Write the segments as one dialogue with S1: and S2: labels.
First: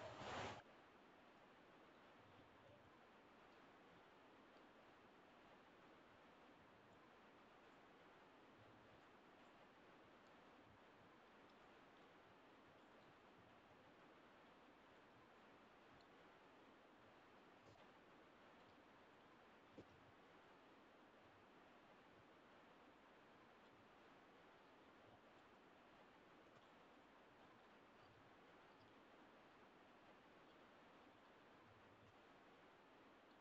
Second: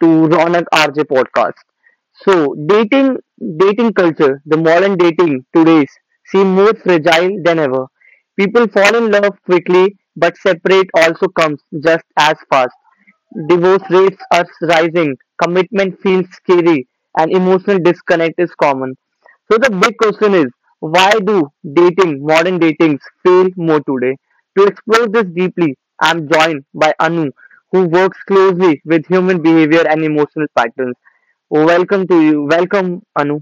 S1: to Ronak RJ podcast. So, dating culture, the modern dating today's seem more fragile than ever. People fall in love quickly, but separate also comes just as fast. Divorce rates are rising, commitment feels scary, and emotional disconnect is common. So the big question is, why do dating, modern datings fail more today? To explore this deeply, I'm joined by Anu, who works closely with human behavior and emotional patterns. Welcome to you. Welcome, Anu.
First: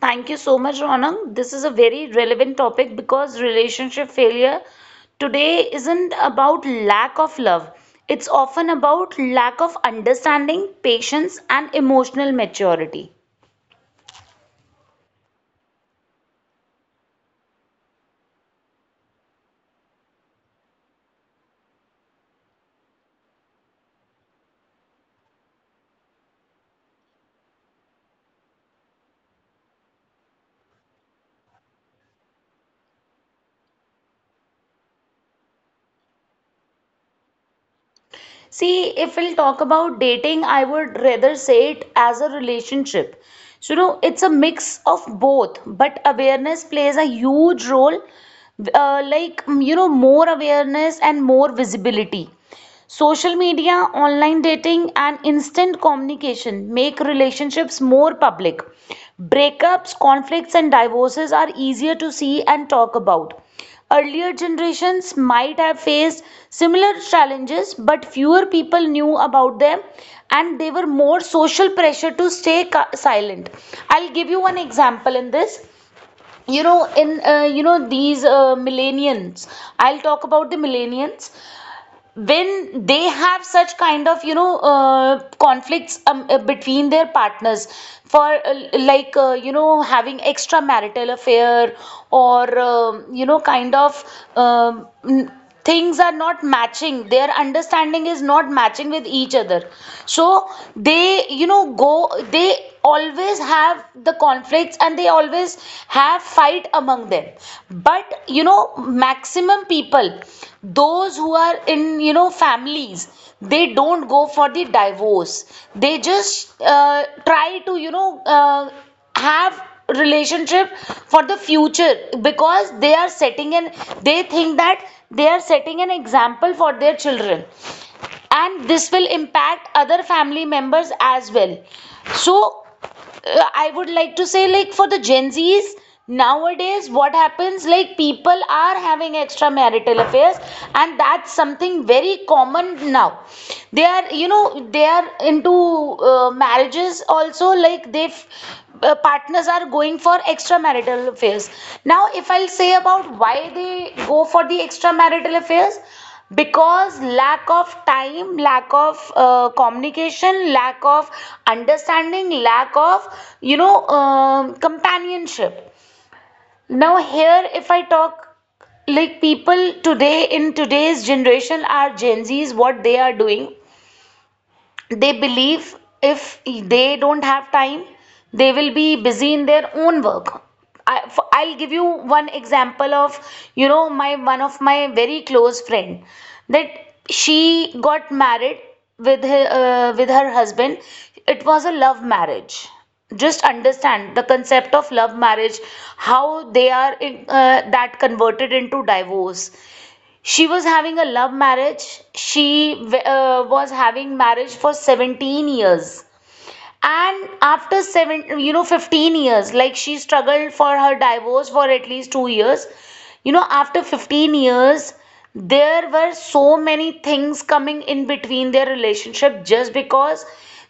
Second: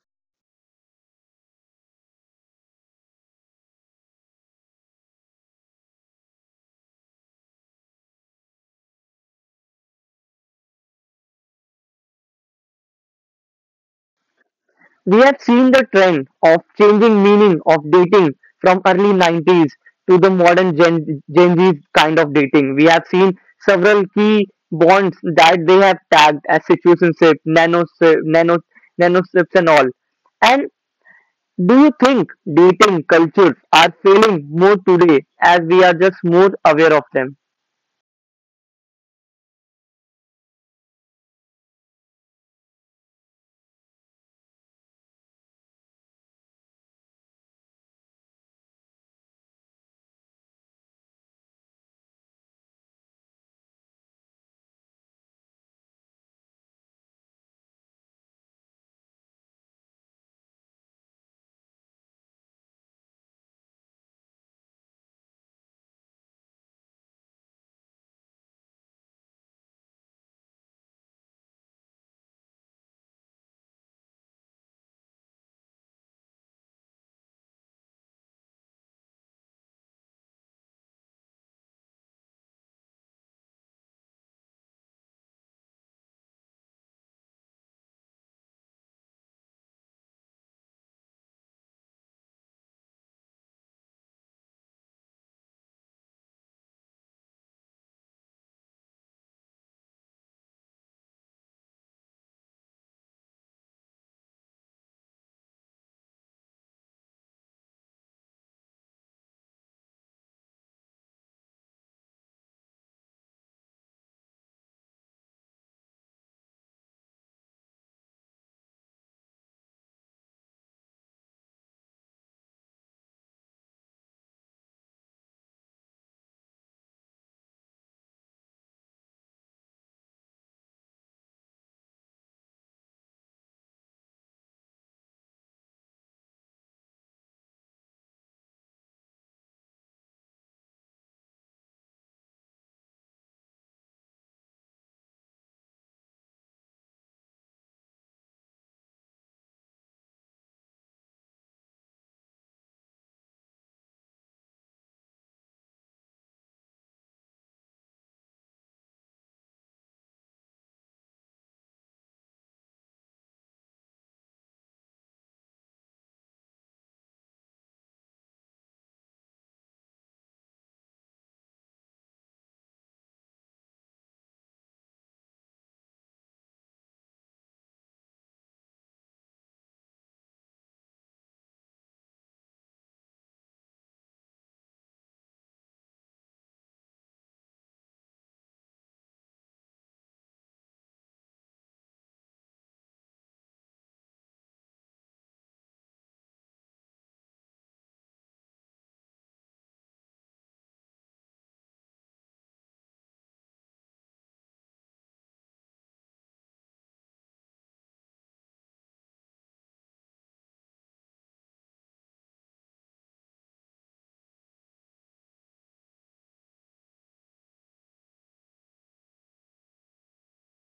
S2: Thank you so much, Ronang. This is a very relevant topic because relationship failure today isn't about lack of love. It's often about lack of understanding, patience, and emotional maturity.
S1: We have seen the trend of changing meaning of dating from early 90s to the modern Gen Z kind of dating. We have seen several key bonds that they have tagged as situationship, nanosips and all. And do you think dating cultures are failing more today as we are just more aware of them?
S2: See, if we'll talk about dating, I would rather say it as a relationship. So, you know, it's a mix of both, but awareness plays a huge role. Like, you know, more awareness and more visibility. Social media, online dating, and instant communication make relationships more public. Breakups, conflicts, and divorces are easier to see and talk about. Earlier generations might have faced similar challenges, but fewer people knew about them, and they were more social pressure to stay silent. I'll give you one example in this you know in you know these Millennials, I'll talk about the millennials. When they have such kind of, you know, conflicts, between their partners for, you know, having extramarital affair, or, you know, kind of, um, n- things are not matching, their understanding is not matching with each other. So they, you know, go they always have the conflicts, debates, and they always have fight among them. But, you know, maximum people, those who are in, you know, families, they don't go for the divorce. They just try to, you know, have relationship for the future, because they are setting an they think that they are setting an example for their children, and this will impact other family members as well. So, I would like to say, like, for the Gen Z's nowadays, what happens, like, people are having extramarital affairs, and that's something very common now. They are, you know, they are into, marriages also. Like, they, partners are going for extramarital affairs. Now, if I'll say about why they go for the extramarital affairs, because lack of time, lack of communication, lack of understanding, lack of, you know, companionship. Now here, if I talk, like people today, in today's generation, are Gen Z's, what they are doing, they believe, if they don't have time, they will be busy in their own work. I will give you one example of, you know, my one of my very close friend. That she got married with her husband. It was a love marriage. Just understand the concept of love marriage, how they are in, that converted into divorce. She was having a love marriage. She was having marriage for 17 years, and after 7, you know, 15 years, like, she struggled for her divorce for at least 2 years. You know, after 15 years, there were so many things coming in between their relationship, just because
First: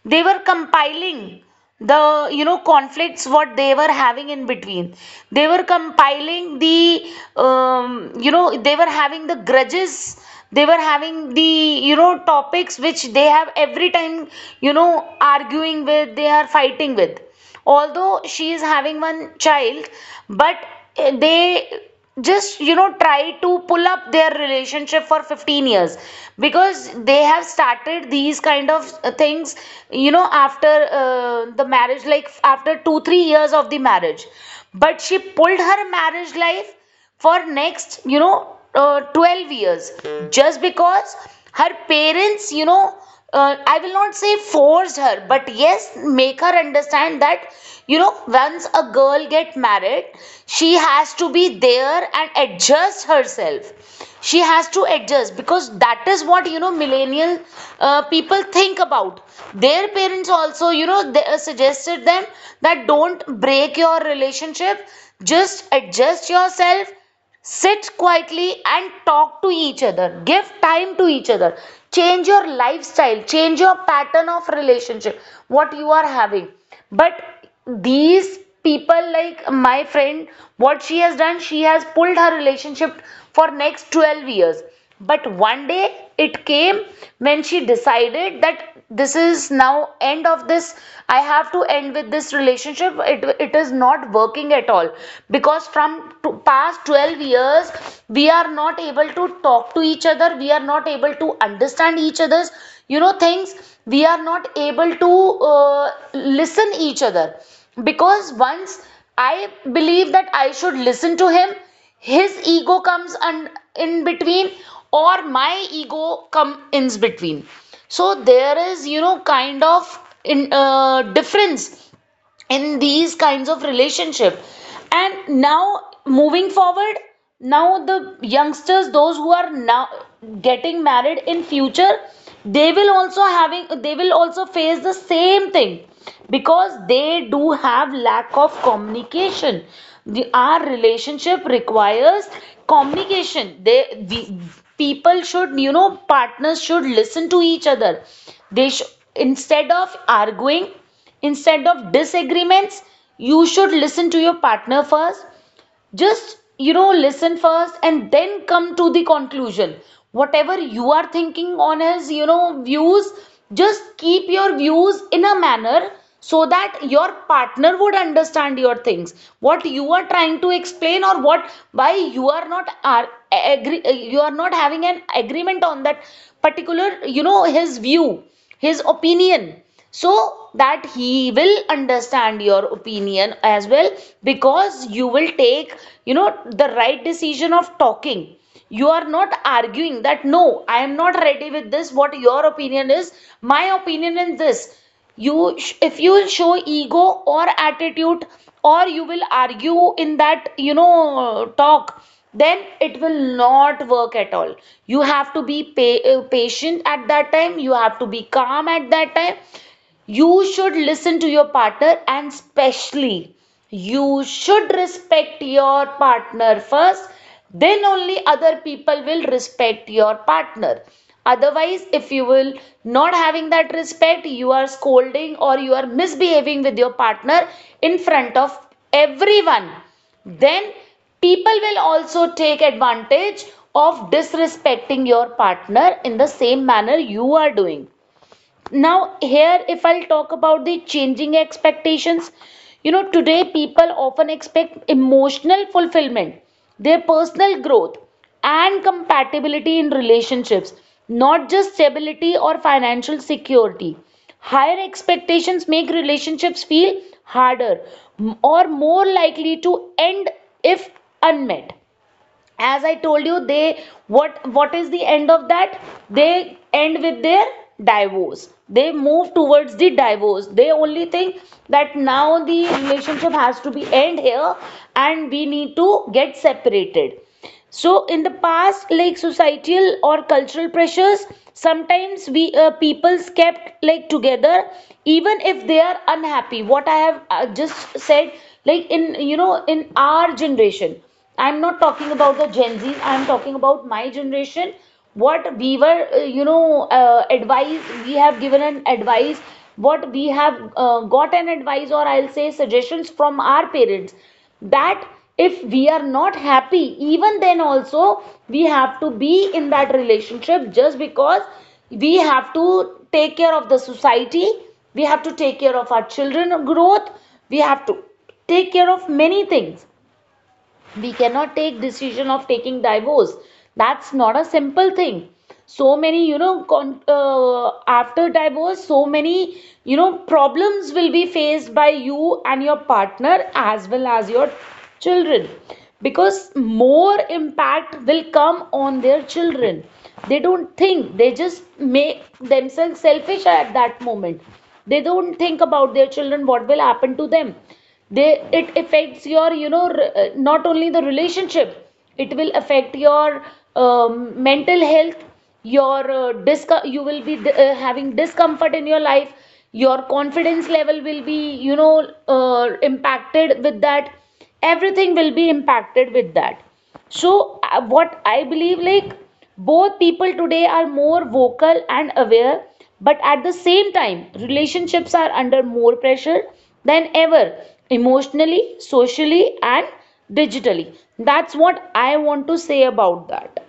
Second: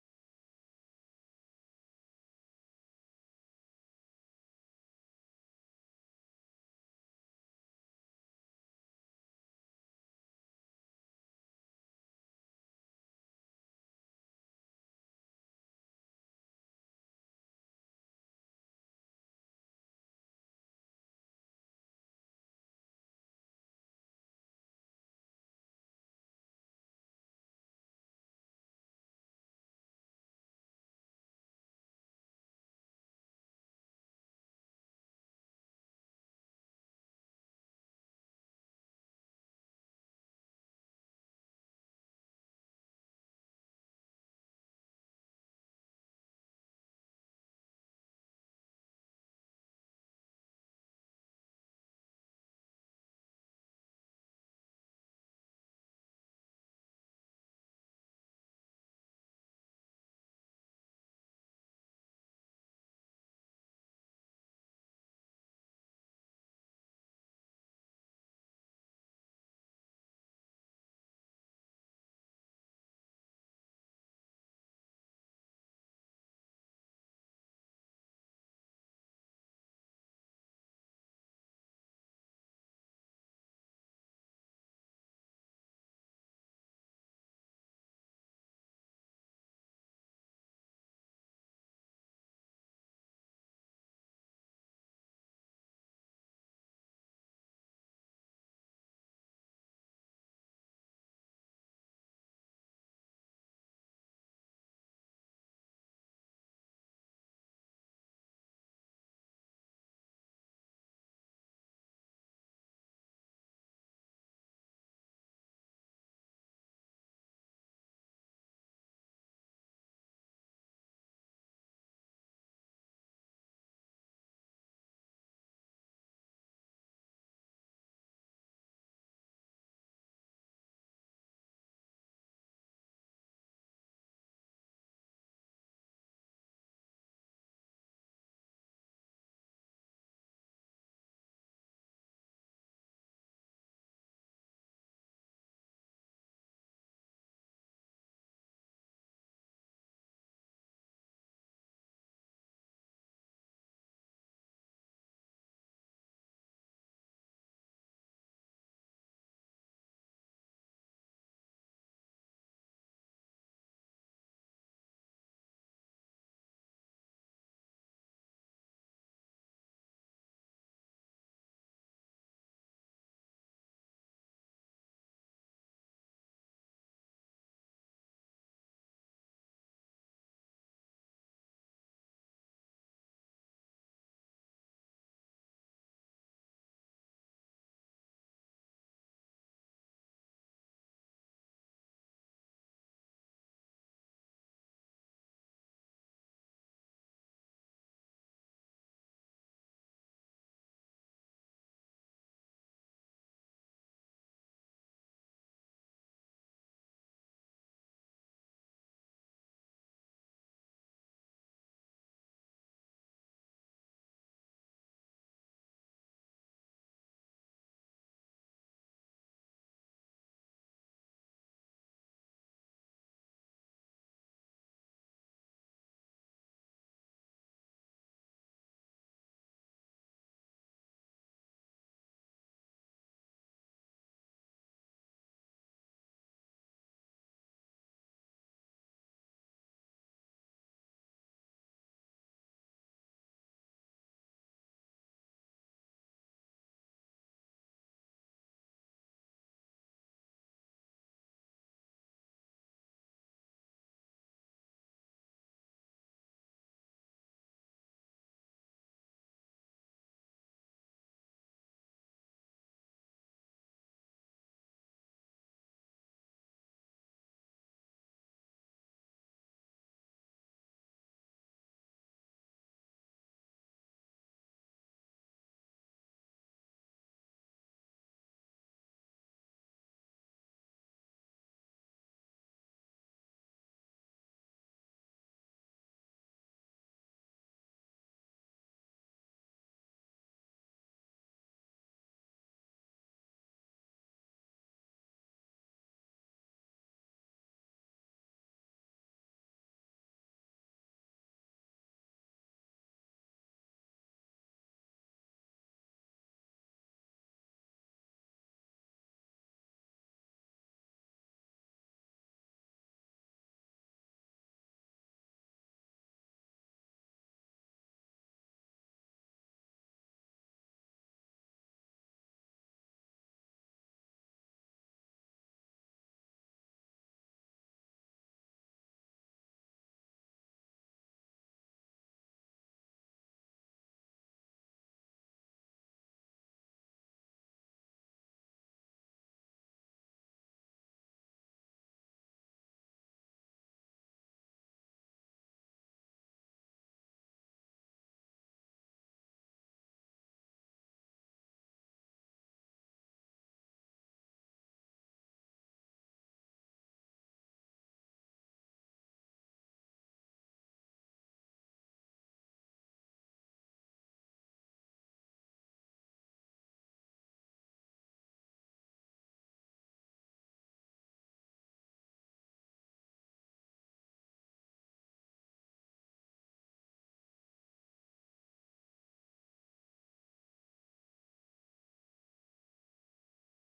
S2: they were compiling the, you know, conflicts what they were having in between. They were compiling the, you know, they were having the grudges, they were having the, you know, topics which they have every time, you know, arguing with, they are fighting with. Although she is having one child, but they just, you know, try to pull up their relationship for 15 years, because they have started these kind of things, you know, after the marriage, like after 2 3 years of the marriage. But she pulled her marriage life for next, you know, 12 years, just because her parents, you know, I will not say forced her, but yes, make her understand that, you know, once a girl get married, she has to be there and adjust herself. She has to adjust, because that is what, you know, millennial people think about. Their parents also, you know, they suggested them that don't break your relationship, just adjust yourself, sit quietly and talk to each other, give time to each other, change your lifestyle, change your pattern of relationship what you are having. But these people like my friend, what she has done, she has pulled her relationship for next 12 years. But one day it came when she decided that this is now end of this. I have to end with this relationship. It is not working at all, because from past 12 years, we are not able to talk to each other, we are not able to understand each other's, you know, things. We are not able to listen each other. Because once I believe that I should listen to him, his ego comes in between, or my ego come in between. So there is, you know, kind of, in difference in these kinds of relationship. And now, moving forward, now the youngsters, those who are now getting married in future, they will also face the same thing, because they do have lack of communication. Our relationship requires communication. People should, you know, partners should listen to each other. they sh- Instead of arguing, instead of disagreements, you should listen to your partner first. Just, you know, listen first and then come to the conclusion. Whatever you are thinking on his, you know, views, just keep your views in a manner, so that your partner would understand your things, what you are trying to explain, or what, why you are not are agree, you are not having an agreement on that particular, you know, his view, his opinion. So that he will understand your opinion as well. Because you will take, you know, the right decision of talking, you are not arguing that, no, I am not ready with this. What your opinion is, my opinion in this. You, if you will show ego, or attitude, or you will argue in that, you know, talk, then it will not work at all. You have to be patient at that time. You have to be calm at that time. You should listen to your partner, and specially, you should respect your partner first, then only other people will respect your partner. Otherwise, if you will not having that respect, you are scolding, or you are misbehaving with your partner in front of everyone, then people will also take advantage of disrespecting your partner in the same manner you are doing. Now, here, if I'll talk about the changing expectations, you know, today people often expect emotional fulfillment, their personal growth, and compatibility in relationships, not just stability or financial security. Higher expectations make relationships feel harder, or more likely to end if unmet. As I told you, they, what is the end of that, they end with their divorce. They move towards the divorce. They only think that now the relationship has to be end here, and we need to get separated. So in the past, like societal or cultural pressures sometimes, we, peoples kept like together even if they are unhappy. What I have just said, like in, you know, in our generation, I'm not talking about the Gen Z, I'm talking about my generation. What we were, you know, advice, we have given an advice, what we have got an advice, or I'll say suggestions from our parents, that if we are not happy, even then also, we have to be in that relationship, just because we have to take care of the society, we have to take care of our children growth, we have to take care of many things, we cannot take decision of taking divorce. That's not a simple thing. So many, you know, after divorce, so many, you know, problems will be faced by you and your partner, as well as your children, because more impact will come on their children. They don't think, they just make themselves selfish at that moment. They don't think about their children, what will happen to them. They, it affects your, you know, not only the relationship, it will affect your, mental health, your you will be having discomfort in your life, your confidence level will be, you know, impacted with that, everything will be impacted with that. So, what I believe, like, both people today are more vocal and aware, but at the same time, relationships are under more pressure than ever, emotionally, socially, and digitally. That's what I want to say about that.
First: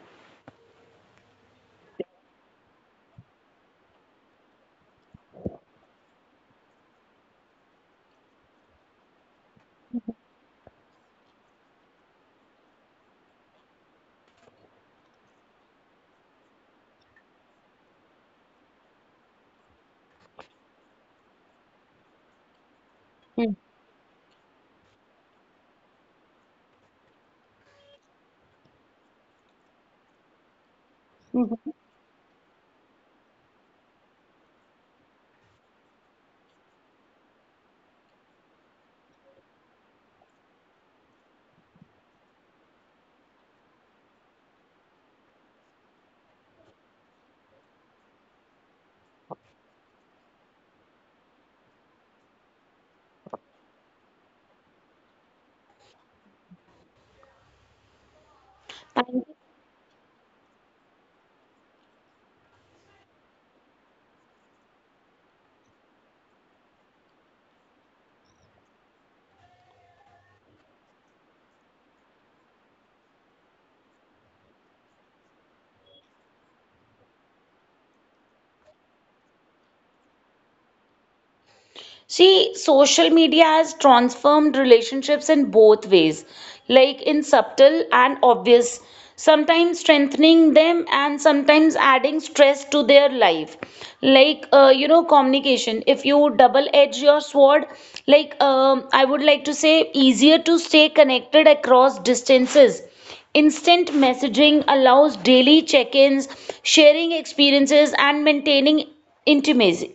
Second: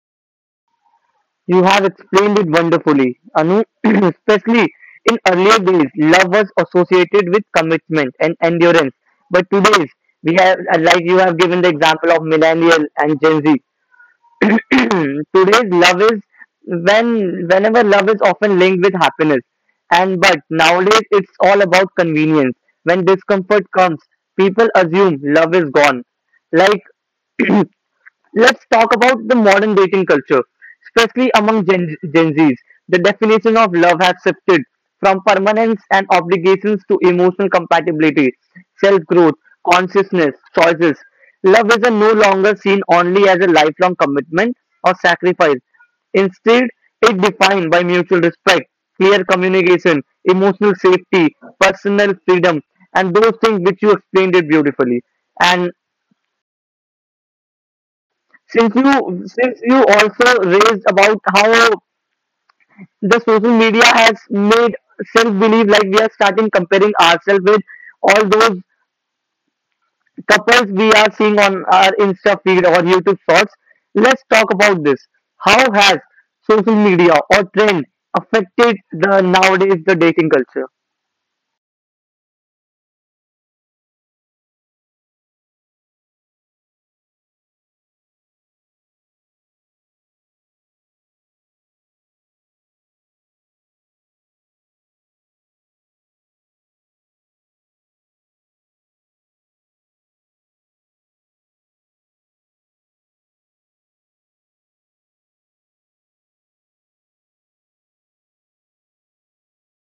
S1: You have explained it wonderfully, Anu. Especially in earlier days, love was associated with commitment and endurance. But today's, we have, like you have given the example of millennial and Gen Z. Today's love is whenever love is often linked with happiness, and but nowadays it's all about convenience. When
S2: Mhm.
S1: discomfort comes, people assume love is gone. Like, let's talk about the modern dating culture, especially
S2: Mhm.
S1: among Gen Zs. The definition of love has shifted from permanence and obligations to emotional compatibility, self growth, consciousness, choices. Love is a no longer seen only as a lifelong commitment or sacrifice. Instead, it defined by mutual respect, clear communication, emotional safety, personal freedom, and those things which you explained it beautifully. And since
S2: Thank.
S1: you since you also raised about how the social media has made self believe like we are starting comparing ourselves with all those couples we are seeing on our insta feed or YouTube shorts. Let's talk about this. How has social media or trend affected the nowadays the dating culture?
S2: See, social media has transformed relationships in both ways, like in subtle and obvious, sometimes strengthening them and sometimes adding stress to their life. Like, you know, communication. If you double edge your sword, like, I would like to say, easier to stay connected across distances. Instant messaging allows daily check ins, sharing experiences, and maintaining intimacy.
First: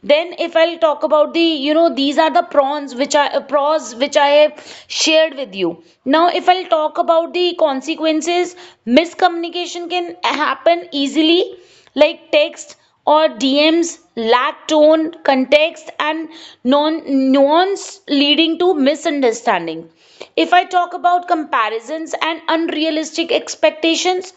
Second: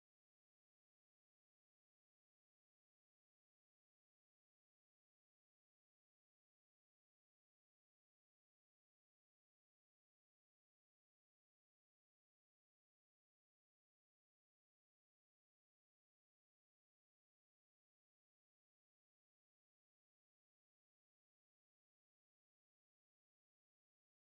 S2: Then, if I'll talk about the, you know, these are the prawns which I pros which I shared with you. Now, if I'll talk about the consequences, miscommunication can happen easily like text or DMs lack tone, context, and nuance, leading to misunderstanding. If I talk about comparisons and unrealistic expectations,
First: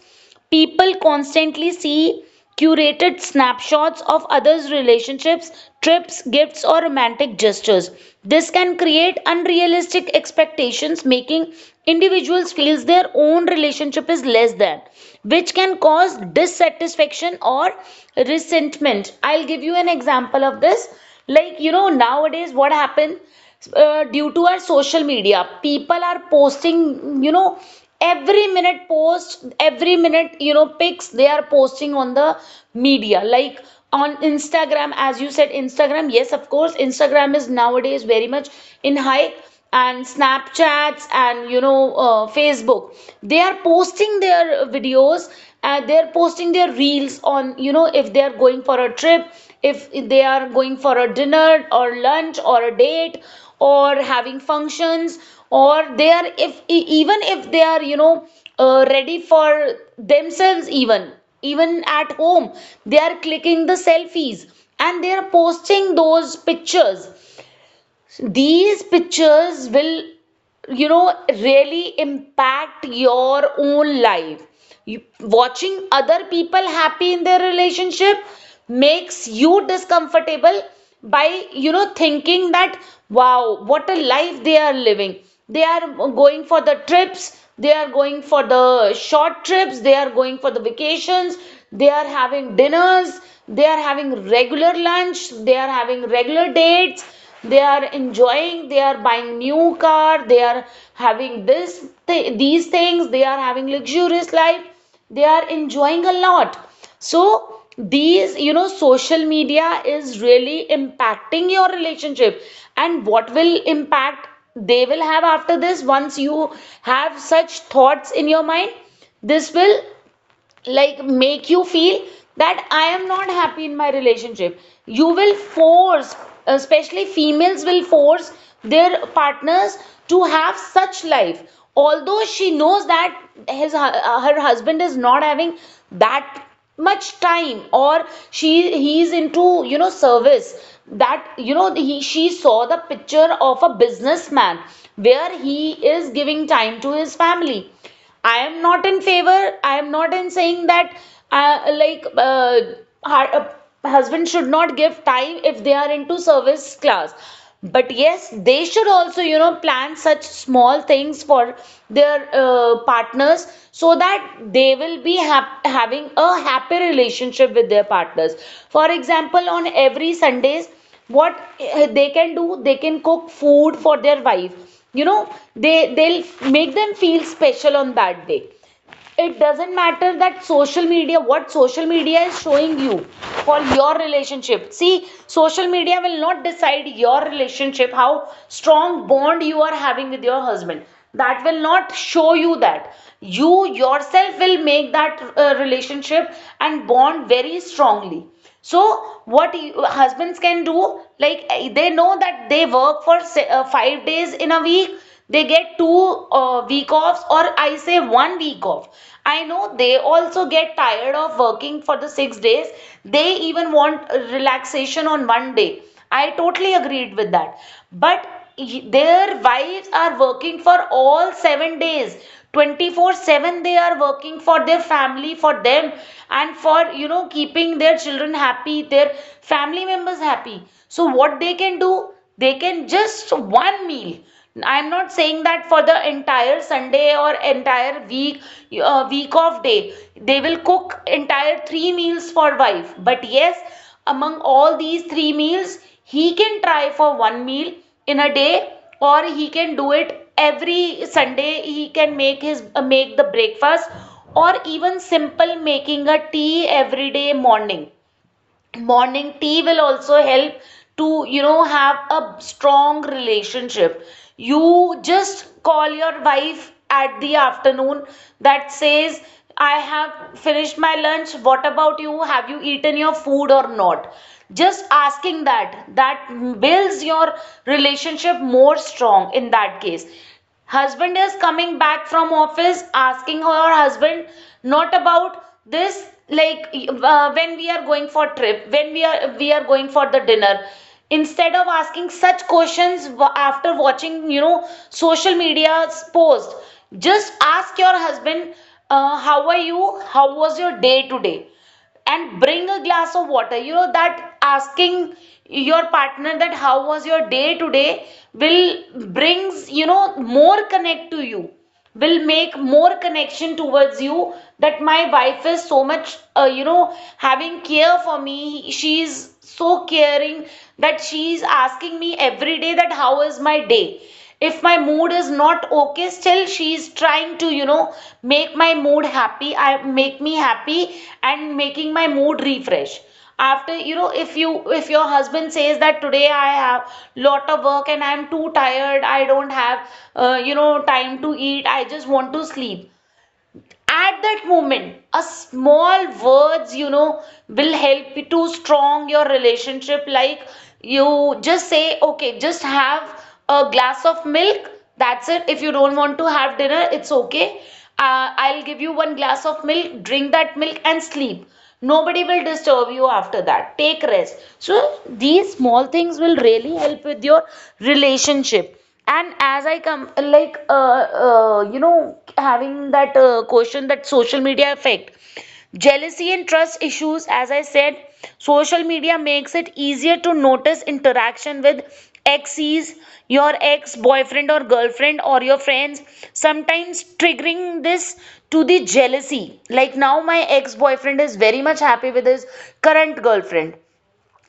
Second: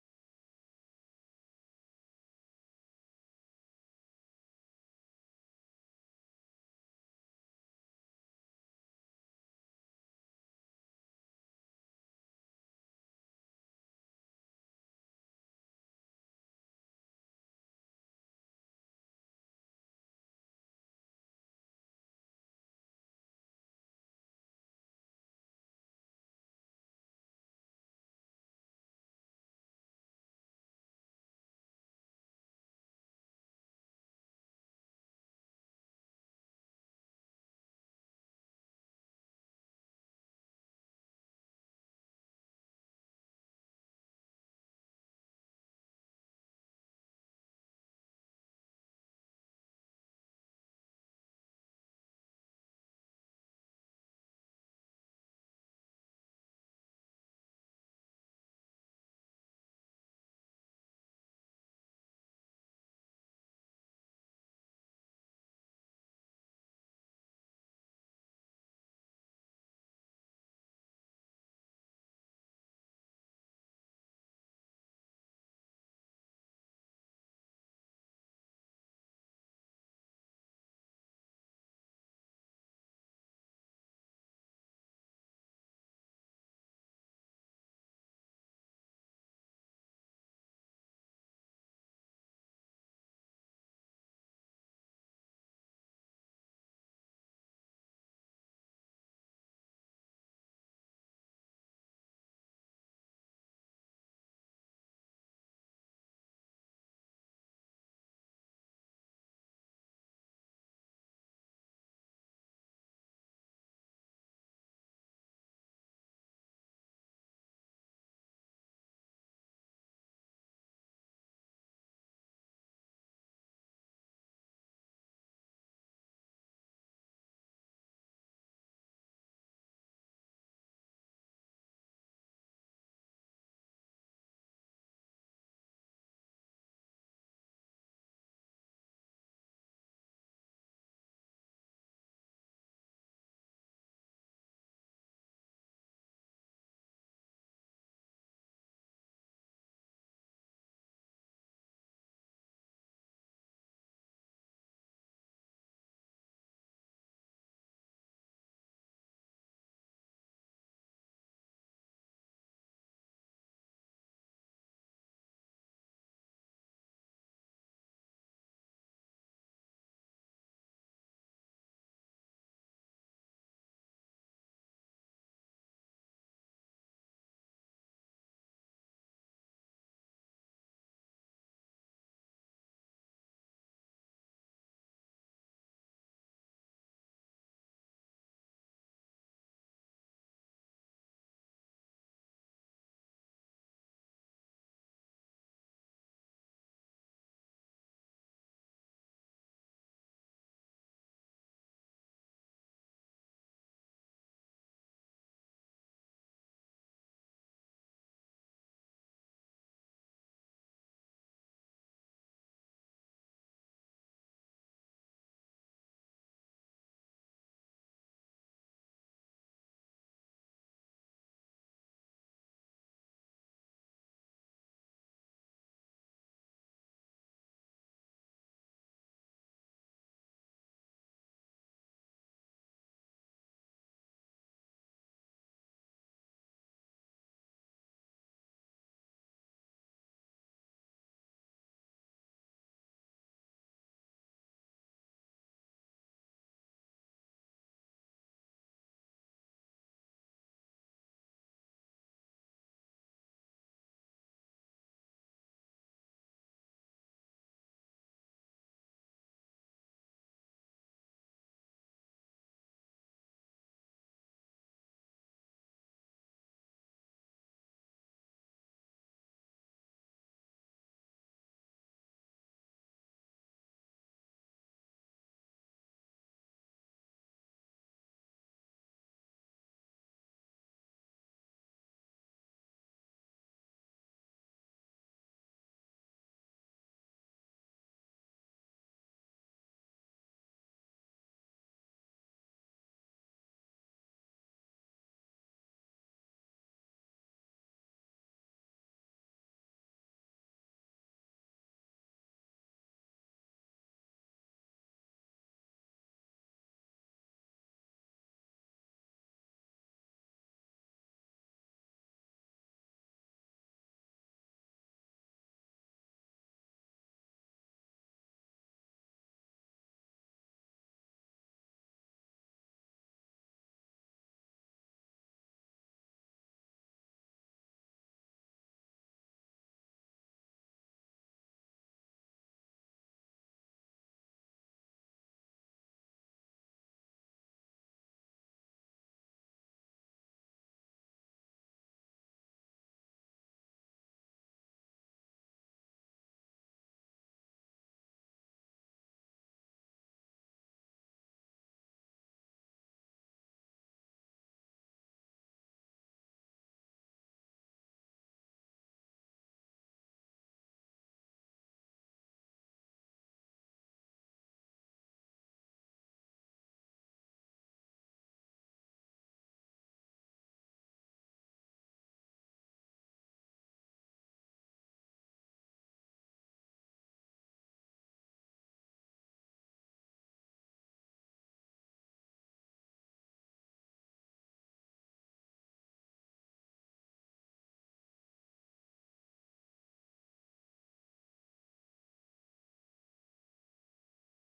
S2: people constantly see curated snapshots of others' relationships, trips, gifts, or romantic gestures. This can create unrealistic expectations, making individuals feel their own relationship is less than, which can cause dissatisfaction or resentment. I'll give you an example of this. Nowadays what happens due to our social media, people are posting, every minute, post every minute, pics they are posting on the media, like on Instagram. As you said Instagram, yes, of course, Instagram is nowadays very much in hype, and Snapchats and Facebook. They are posting their videos and they're posting their reels on, if they are going for a trip, if they are going for a dinner or lunch or a date, or having functions, or they are, if even if they are, ready for themselves, even even at home, they are clicking the selfies and they are posting those pictures. These pictures will, really impact your own life. You watching other people happy in their relationship makes you discomfortable by, thinking that, wow, what a life they are living. They are going for the trips, they are going for the short trips, they are going for the vacations, they are having dinners, they are having regular lunch, they are having regular dates, they are enjoying, they are buying new car, they are having these things, they are having luxurious life, they are enjoying a lot. So these, social media is really impacting your relationship. And what will impact they will have after this? Once you have such thoughts in your mind, this will like make you feel that I am not happy in my relationship. You will force, especially females will force their partners to have such life. Although she knows that his her husband is not having that much time, or she he's into service, that, he, she saw the picture of a businessman where he is giving time to his family. I am not in favor, I am not in saying that, uh, like uh, har- uh, husband should not give time if they are into service class. But yes, they should also, plan such small things for their partners so that they will be having a happy relationship with their partners. For example, on every Sundays, what they can do, they can cook food for their wife, they, they'll make them feel special on that day. It doesn't matter that social media, what social media is showing you for your relationship. See, social media will not decide your relationship, how strong bond you are having with your husband. That will not show you that. You yourself will make that relationship and bond very strongly. So what husbands can do, like, they know that they work for 5 days in a week. They get two week offs, or I say one week off. I know they also get tired of working for the 6 days, they even want relaxation on one day. I totally agreed with that. But their wives are working for all 7 days, 24/7 they are working for their family, for them, and for, keeping their children happy, their family members happy. So what they can do, they can just one meal. I'm not saying that for the entire Sunday or entire week, week of day, they will cook entire three meals for wife. But yes, among all these three meals, he can try for one meal in a day. Or he can do it every Sunday, he can make his make the breakfast. Or even simple, making a tea every day morning, morning tea will also help to, have a strong relationship. You just call your wife at the afternoon, that says, I have finished my lunch, what about you, have you eaten your food or not? Just asking that, that builds your relationship more strong. In that case, husband is coming back from office, asking her husband not about this like, when we are going for trip, when we are going for the dinner. Instead of asking such questions after watching, social media's post, just ask your husband, how are you, how was your day today, and bring a glass of water. That asking your partner that how was your day today will brings, more connect to you, will make more connection towards you. That my wife is so much, having care for me, she's so caring, that she's asking me every day that how is my day. If my mood is not okay, still she is trying to, make my mood happy, I make me happy, and making my mood refresh. After, if you, if your husband says that today I have lot of work and I'm too tired, I don't have time to eat, I just want to sleep. At that moment, a small words, will help you to strong your relationship. Like, you just say, okay, just have a glass of milk, that's it. If you don't want to have dinner, it's okay, I'll give you one glass of milk, drink that milk and sleep, nobody will disturb you after that, take rest. So these small things will really help with your relationship. And as I come, having that question that social media effect, jealousy and trust issues, as I said, social media makes it easier to notice interaction with exes, your ex boyfriend or girlfriend, or your friends, sometimes triggering this to the jealousy. Like, now my ex boyfriend is very much happy with his current girlfriend,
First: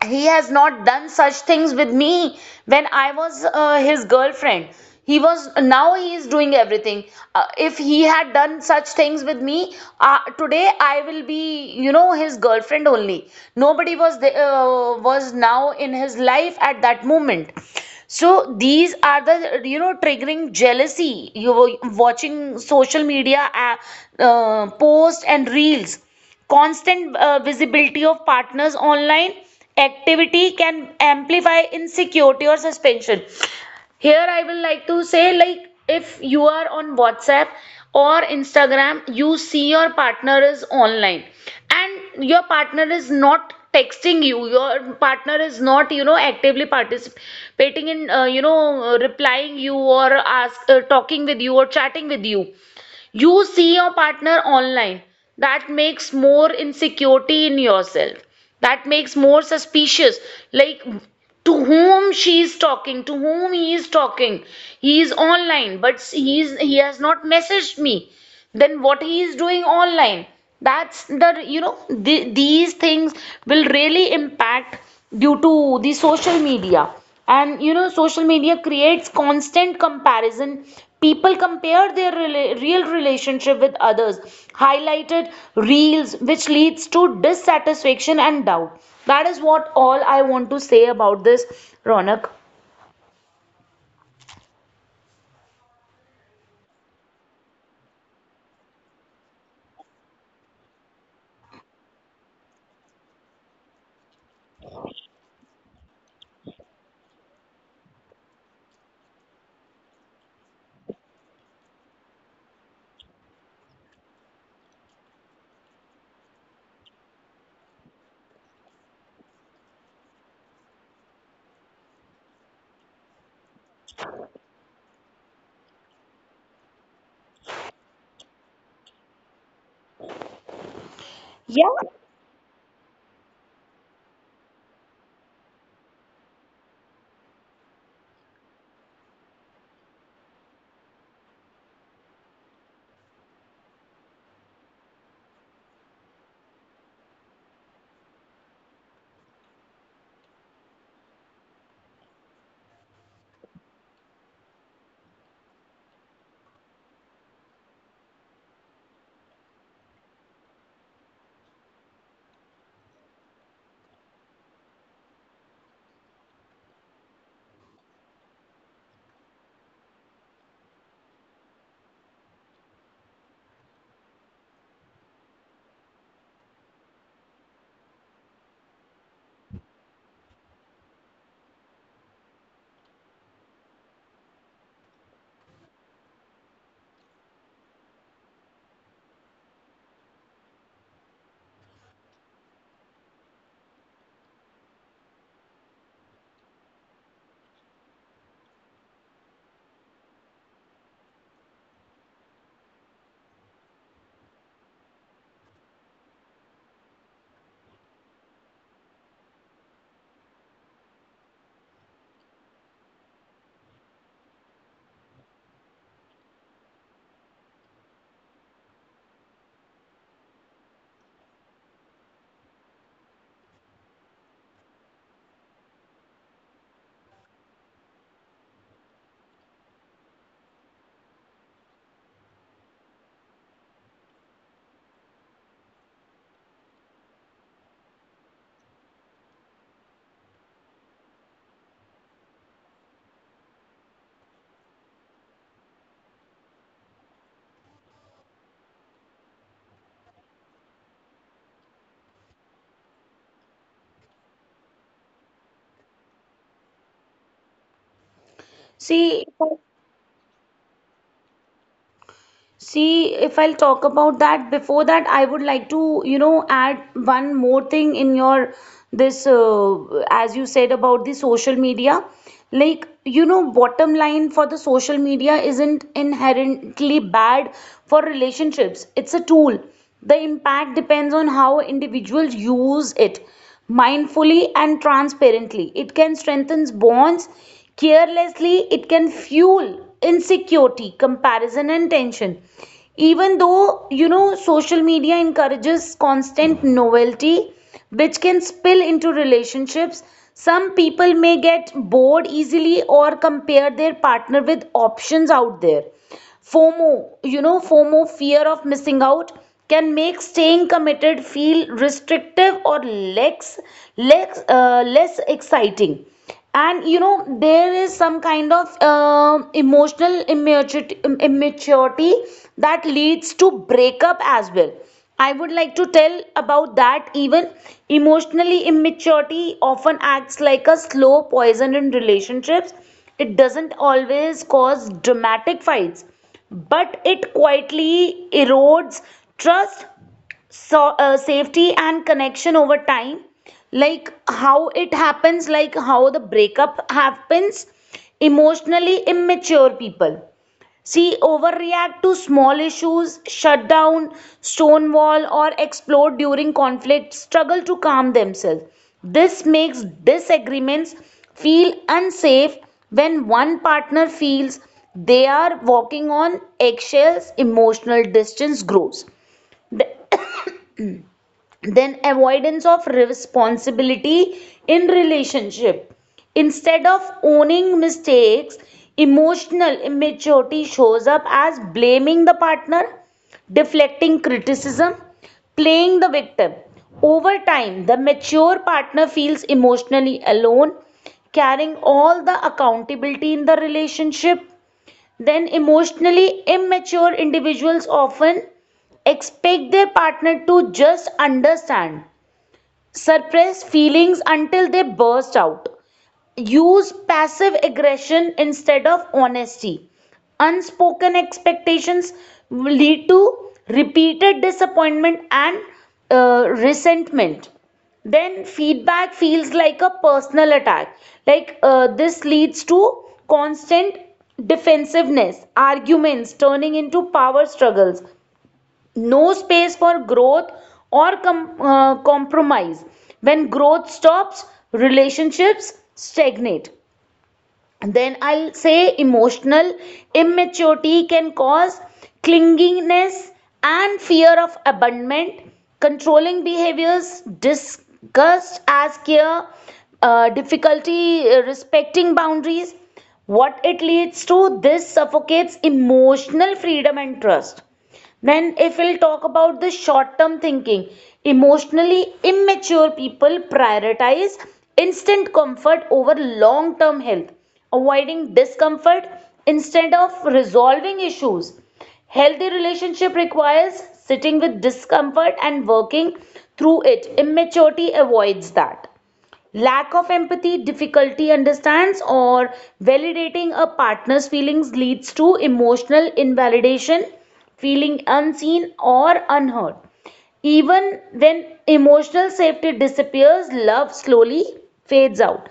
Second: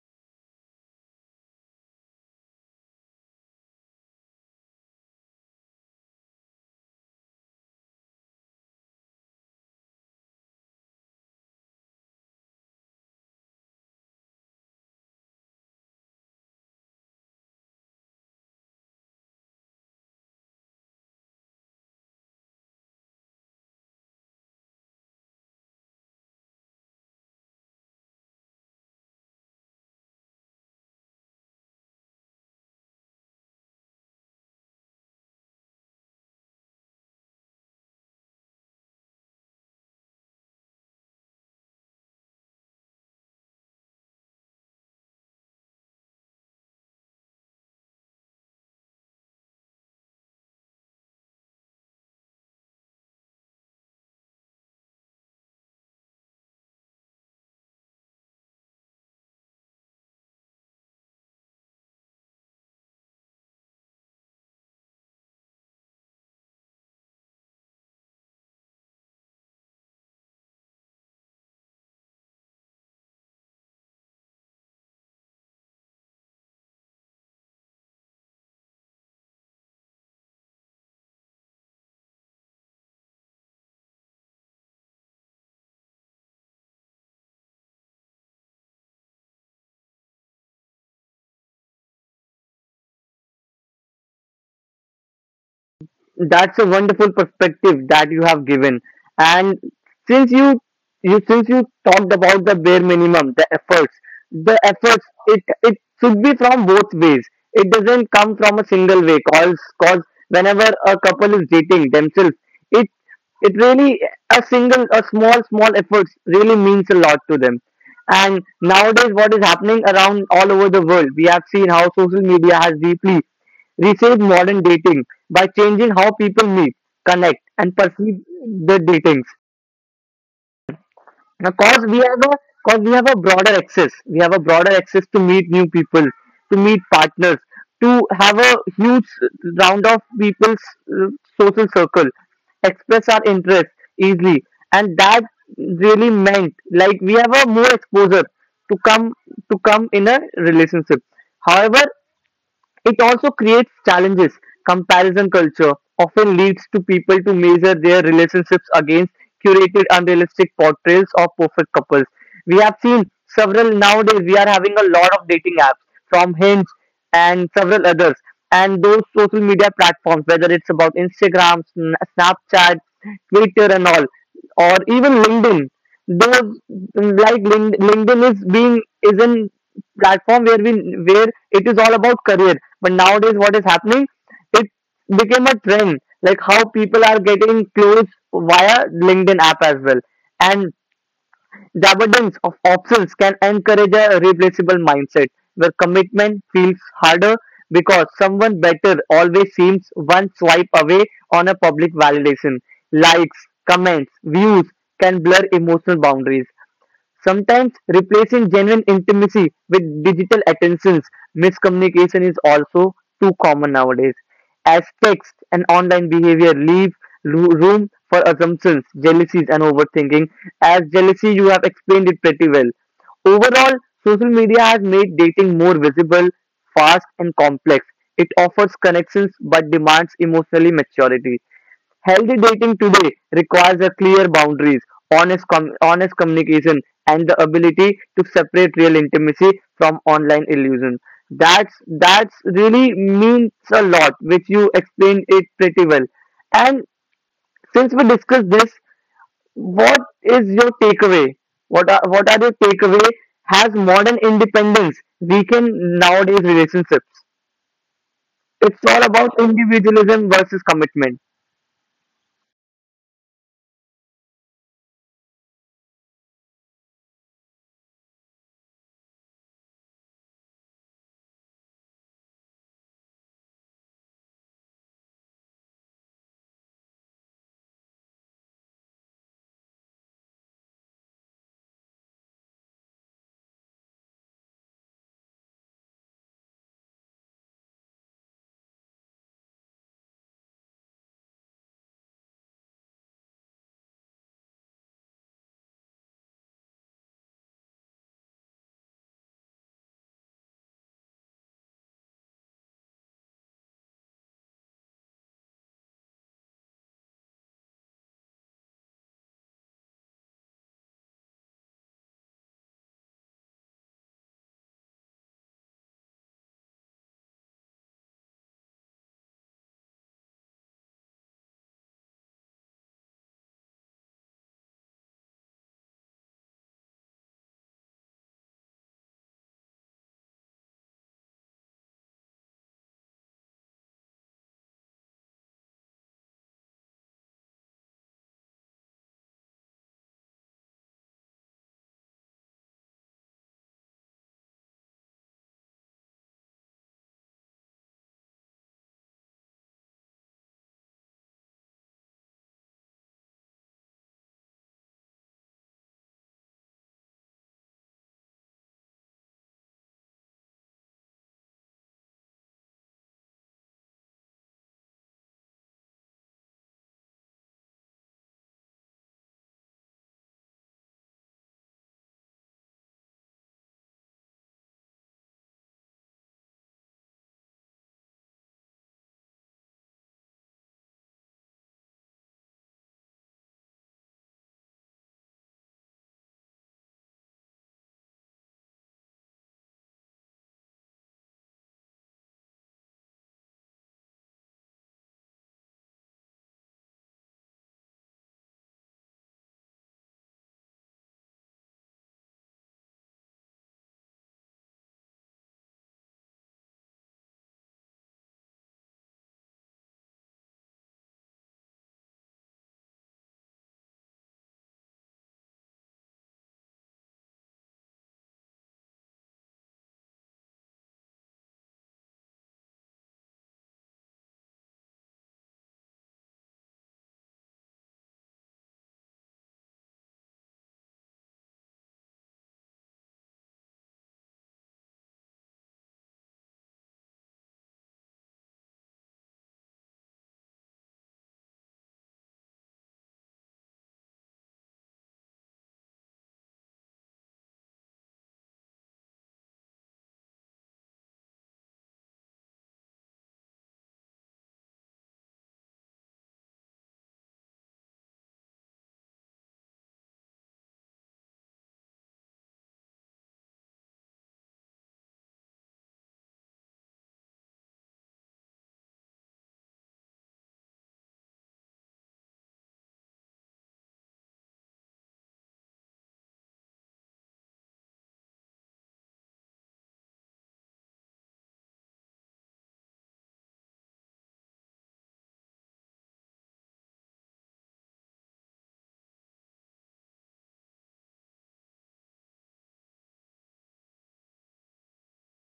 S2: he has not done such things with me when I was his girlfriend. He was Now he is doing everything. If he had done such things with me, today I will be, his girlfriend only. Nobody was was now in his life at that moment. So these are the, triggering jealousy, you were watching social media posts and reels. Constant visibility of partners' online activity can amplify insecurity or suspension. Here, I will like to say, like, if you are on WhatsApp or Instagram, you see your partner is online and your partner is not texting you, your partner is not, actively participating in, replying you or talking with you or chatting with you. You see your partner online, that makes more insecurity in yourself, that makes more suspicious. Like, to whom she is talking, to whom he is talking, he is online but he has not messaged me, then what he is doing online. That's the, these things will really impact due to the social media. And, social media creates constant comparison, people compare their real relationship with others' highlighted reels, which leads to dissatisfaction and doubt. That is what all I want to say about this, Ronak.
S1: That's a wonderful perspective that you have given. And since you since you talked about the bare minimum, the efforts, the efforts it it should be from both ways. It doesn't come from a single way, cause whenever a couple is dating themselves, it it really, a single, a small efforts really means a lot to them. And nowadays what is happening around all over the world, we have seen how social media has deeply reshape modern dating by changing how people meet, connect, and perceive the datings.
S2: Yeah.
S1: Because we have a because we have a broader access, we have a broader access to meet new people, to meet partners, to have a huge round of people's uh, social circle, express our interest easily, and that really meant like we have a more exposure to come to come in a relationship. However, it also creates challenges. Comparison culture often leads to people to measure their relationships against curated unrealistic portrayals of perfect couples. We have seen several nowadays we are having a lot of dating apps from Hinge and several others, and those social media platforms, whether it's about Instagram, Snapchat, Twitter and all, or even LinkedIn. The like LinkedIn is being is in platform where we, where it is all about career, but nowadays what is happening, it became a trend like how people are getting close via LinkedIn app as well. And the abundance of options can encourage a replaceable mindset where commitment feels harder because someone better always seems one swipe away, on a public validation. Likes, comments, views can blur emotional boundaries. Sometimes replacing genuine intimacy with digital attentions, miscommunication is also too common nowadays. As text and online behavior leave room for assumptions, jealousies, and overthinking. As jealousy, you have explained it pretty well. Overall, social media has made dating more visible, fast, and complex. It offers connections but demands emotionally maturity. Healthy dating today requires a clear boundaries, honest communication, and the ability to separate real intimacy from online illusion. That's really means a lot, which you explained it pretty well. And since we discussed this, what is your takeaway? What are your takeaway? Has modern independence weakened nowadays relationships? It's all
S2: See,
S1: about individualism versus commitment.
S2: If I'll talk about that, before that, I would like to, add one more thing in your this, as you said about the social media. Bottom line for the social media isn't inherently bad for relationships. It's a tool. The impact depends on how individuals use it mindfully and transparently. It can strengthen bonds. Carelessly, it can fuel insecurity, comparison, and tension. Even though, social media encourages constant novelty which can spill into relationships, some people may get bored easily or compare their partner with options out there. FOMO, FOMO, fear of missing out, can make staying committed feel restrictive or less exciting. And, there is some kind of emotional immaturity that leads to breakup as well. I would like to tell about that even. Emotionally immaturity often acts like a slow poison in relationships. It doesn't always cause dramatic fights, but it quietly erodes trust, safety, and connection over time. Like how it happens, like how the breakup happens, emotionally immature people. See, overreact to small issues, shut down, stonewall, or explode during conflict, struggle to calm themselves. This makes disagreements feel unsafe. When one partner feels they are walking on eggshells, emotional distance grows. Then avoidance of responsibility in relationship, instead of owning mistakes, emotional immaturity shows up as blaming the partner, deflecting criticism, playing the victim. Over time, the mature partner feels emotionally alone, carrying all the accountability in the relationship. Then emotionally immature individuals often expect their partner to just understand, suppress feelings until they burst out. Use passive aggression instead of honesty. Unspoken expectations will lead to repeated disappointment and resentment. Then feedback feels like a personal attack. Like this leads to constant defensiveness, arguments turning into power struggles, no space for growth or compromise. When growth stops, relationships stagnate. Then I'll say emotional immaturity can cause clinginess and fear of abandonment, controlling behaviors, disgust as care, difficulty respecting boundaries. What it leads to, this suffocates emotional freedom and trust. Then, if we'll talk about the short term thinking, emotionally immature people prioritize instant comfort over long term health, avoiding discomfort instead of resolving issues. Healthy relationship requires sitting with discomfort and working through it. Immaturity avoids that. Lack of empathy, difficulty understands or validating a partner's feelings leads to emotional invalidation, feeling unseen or unheard. Even when emotional safety disappears, love slowly fades out.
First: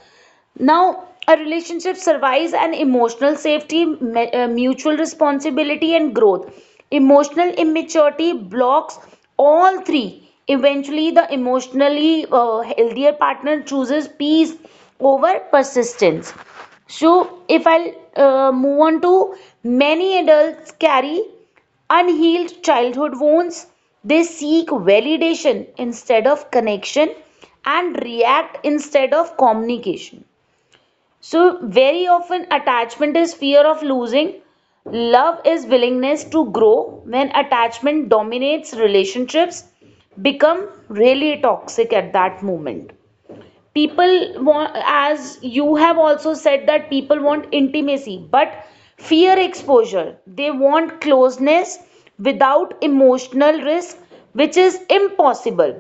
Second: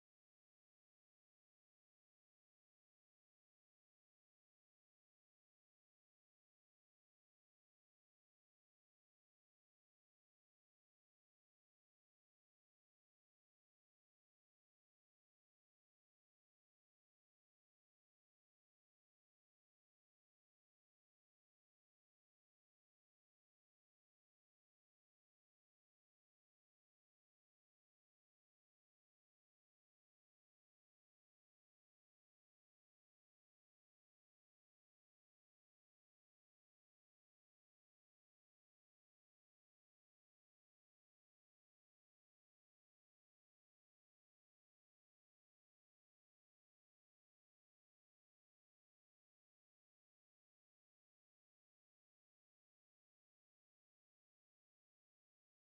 S2: Now, a relationship survives an emotional safety, mutual responsibility, and growth. Emotional immaturity blocks all three. Eventually, the emotionally healthier partner chooses peace over persistence. So, if I move on to, many adults carry unhealed childhood wounds. They seek validation instead of connection and react instead of communication. So, very often, attachment is fear of losing. Love is willingness to grow. When attachment dominates, relationships become really toxic. At that moment, people want, as you have also said, that people want intimacy but fear exposure. They want closeness without emotional risk, which is impossible,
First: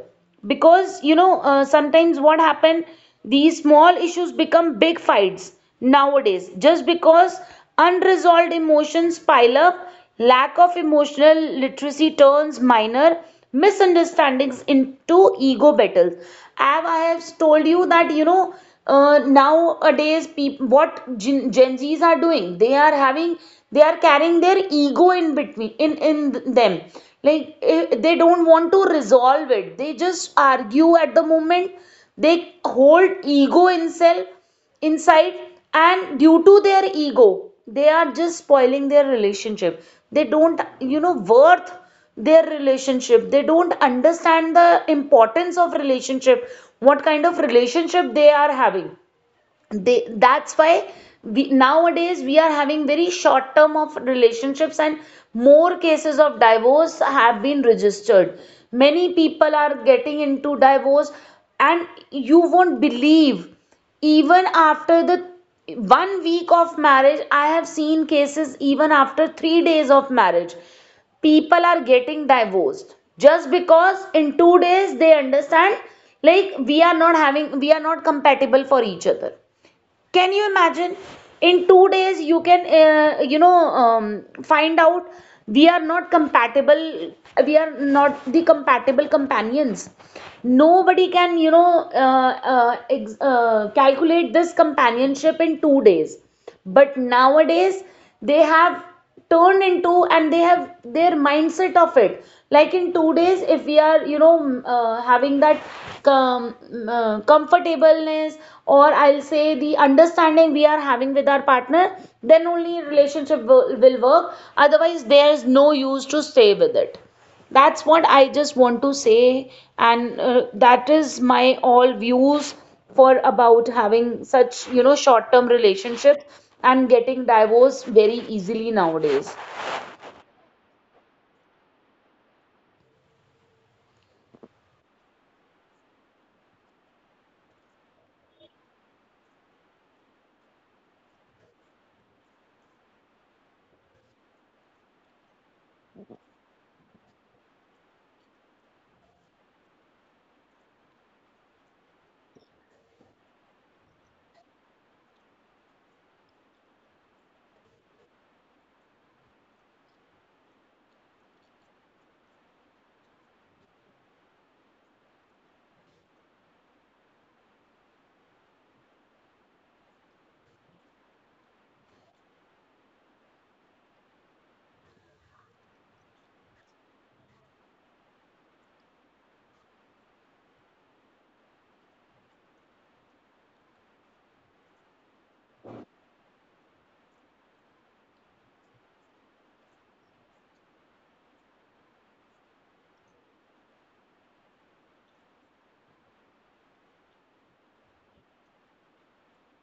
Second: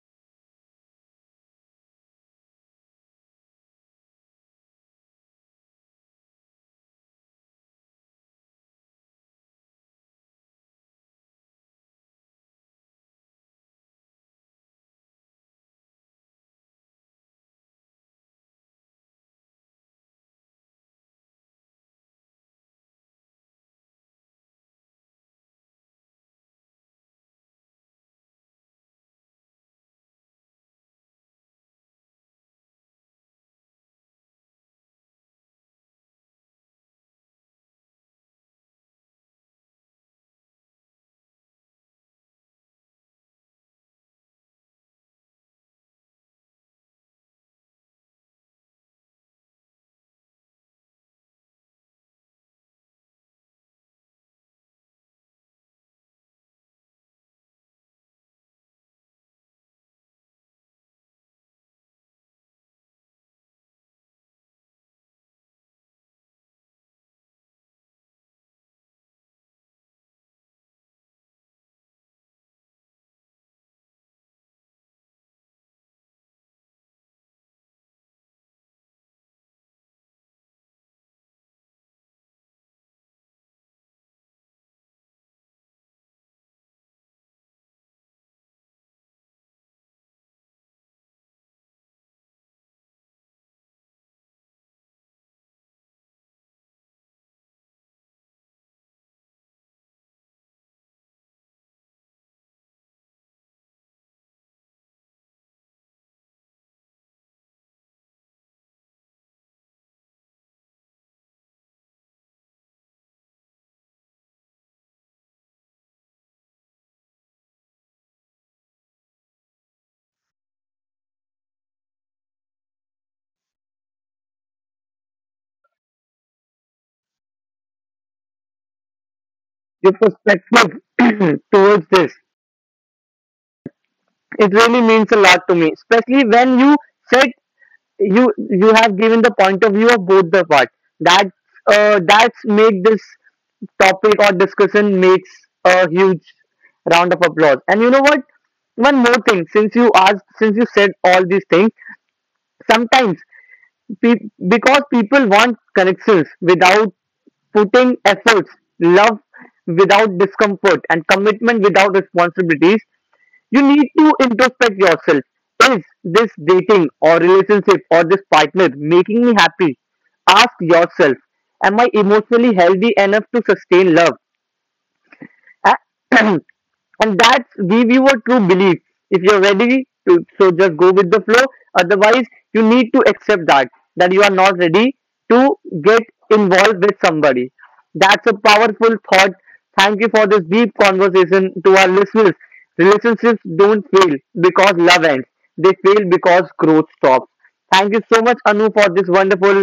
S2: because you know, sometimes what happened, these small issues become big fights nowadays just because unresolved emotions pile up. Lack of emotional literacy turns minor misunderstandings into ego battles. As I have told you, that you know, nowadays people, what Gen Zs are doing, they are having, they are carrying their ego in between, in them. Like they don't want to resolve it. They just argue at the moment. They hold ego in self inside, and due to their ego they are just spoiling their relationship. They don't, you know, worth their relationship. They don't understand the importance of relationship, what kind of relationship they are having. They, that's why we, nowadays we are having very short term of relationships, and more cases of divorce have been registered. Many people are getting into divorce, and you won't believe, even after the 1 week of marriage, I have seen cases even after 3 days of marriage people are getting divorced, just because in 2 days they understand, like, we are not having, we are not compatible for each other. Can you imagine? In 2 days, you can, find out we are not compatible. We are not the compatible companions. Nobody can, you know, calculate this companionship in 2 days. But nowadays they have turned into, and they have their mindset of it, like in 2 days if we are, you know, having that comfortableness, or I'll say the understanding we are having with our partner, then only relationship will work, otherwise there's no use to stay with it. That's what I just want to say, and that is my all views for about having such, you know, short-term relationships and getting divorced very easily nowadays.
S1: Your perspective towards this, it really means a lot to me, especially when you said you you have given the point of view of both the part. That, that's made this topic or discussion makes a huge round of applause. And you know what, one more thing, since you asked, since you said all these things, sometimes, pe- because people want connections without putting efforts, love without discomfort and commitment without responsibilities. You need to introspect yourself. Is this dating or relationship or this partner making me happy? Ask yourself, am I emotionally healthy enough to sustain love? A- and that give you a true belief. If you're ready to, so just go with the flow. Otherwise, you need to accept that, that you are not ready to get involved with somebody. That's a powerful thought. Thank you for this deep conversation. To our listeners, relationships don't fail because love ends. They fail because growth stops. Thank you so much Anu for this wonderful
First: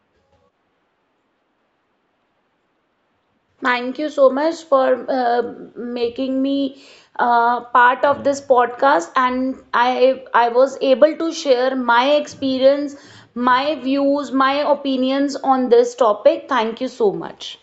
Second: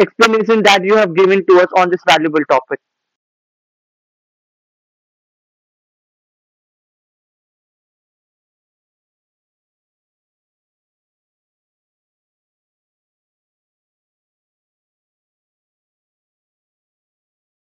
S1: explanation that you have given to us on this valuable topic.
S2: Thank you so much for making me part of this podcast, and I was able to share my experience, my views, my opinions on this topic. Thank you so much.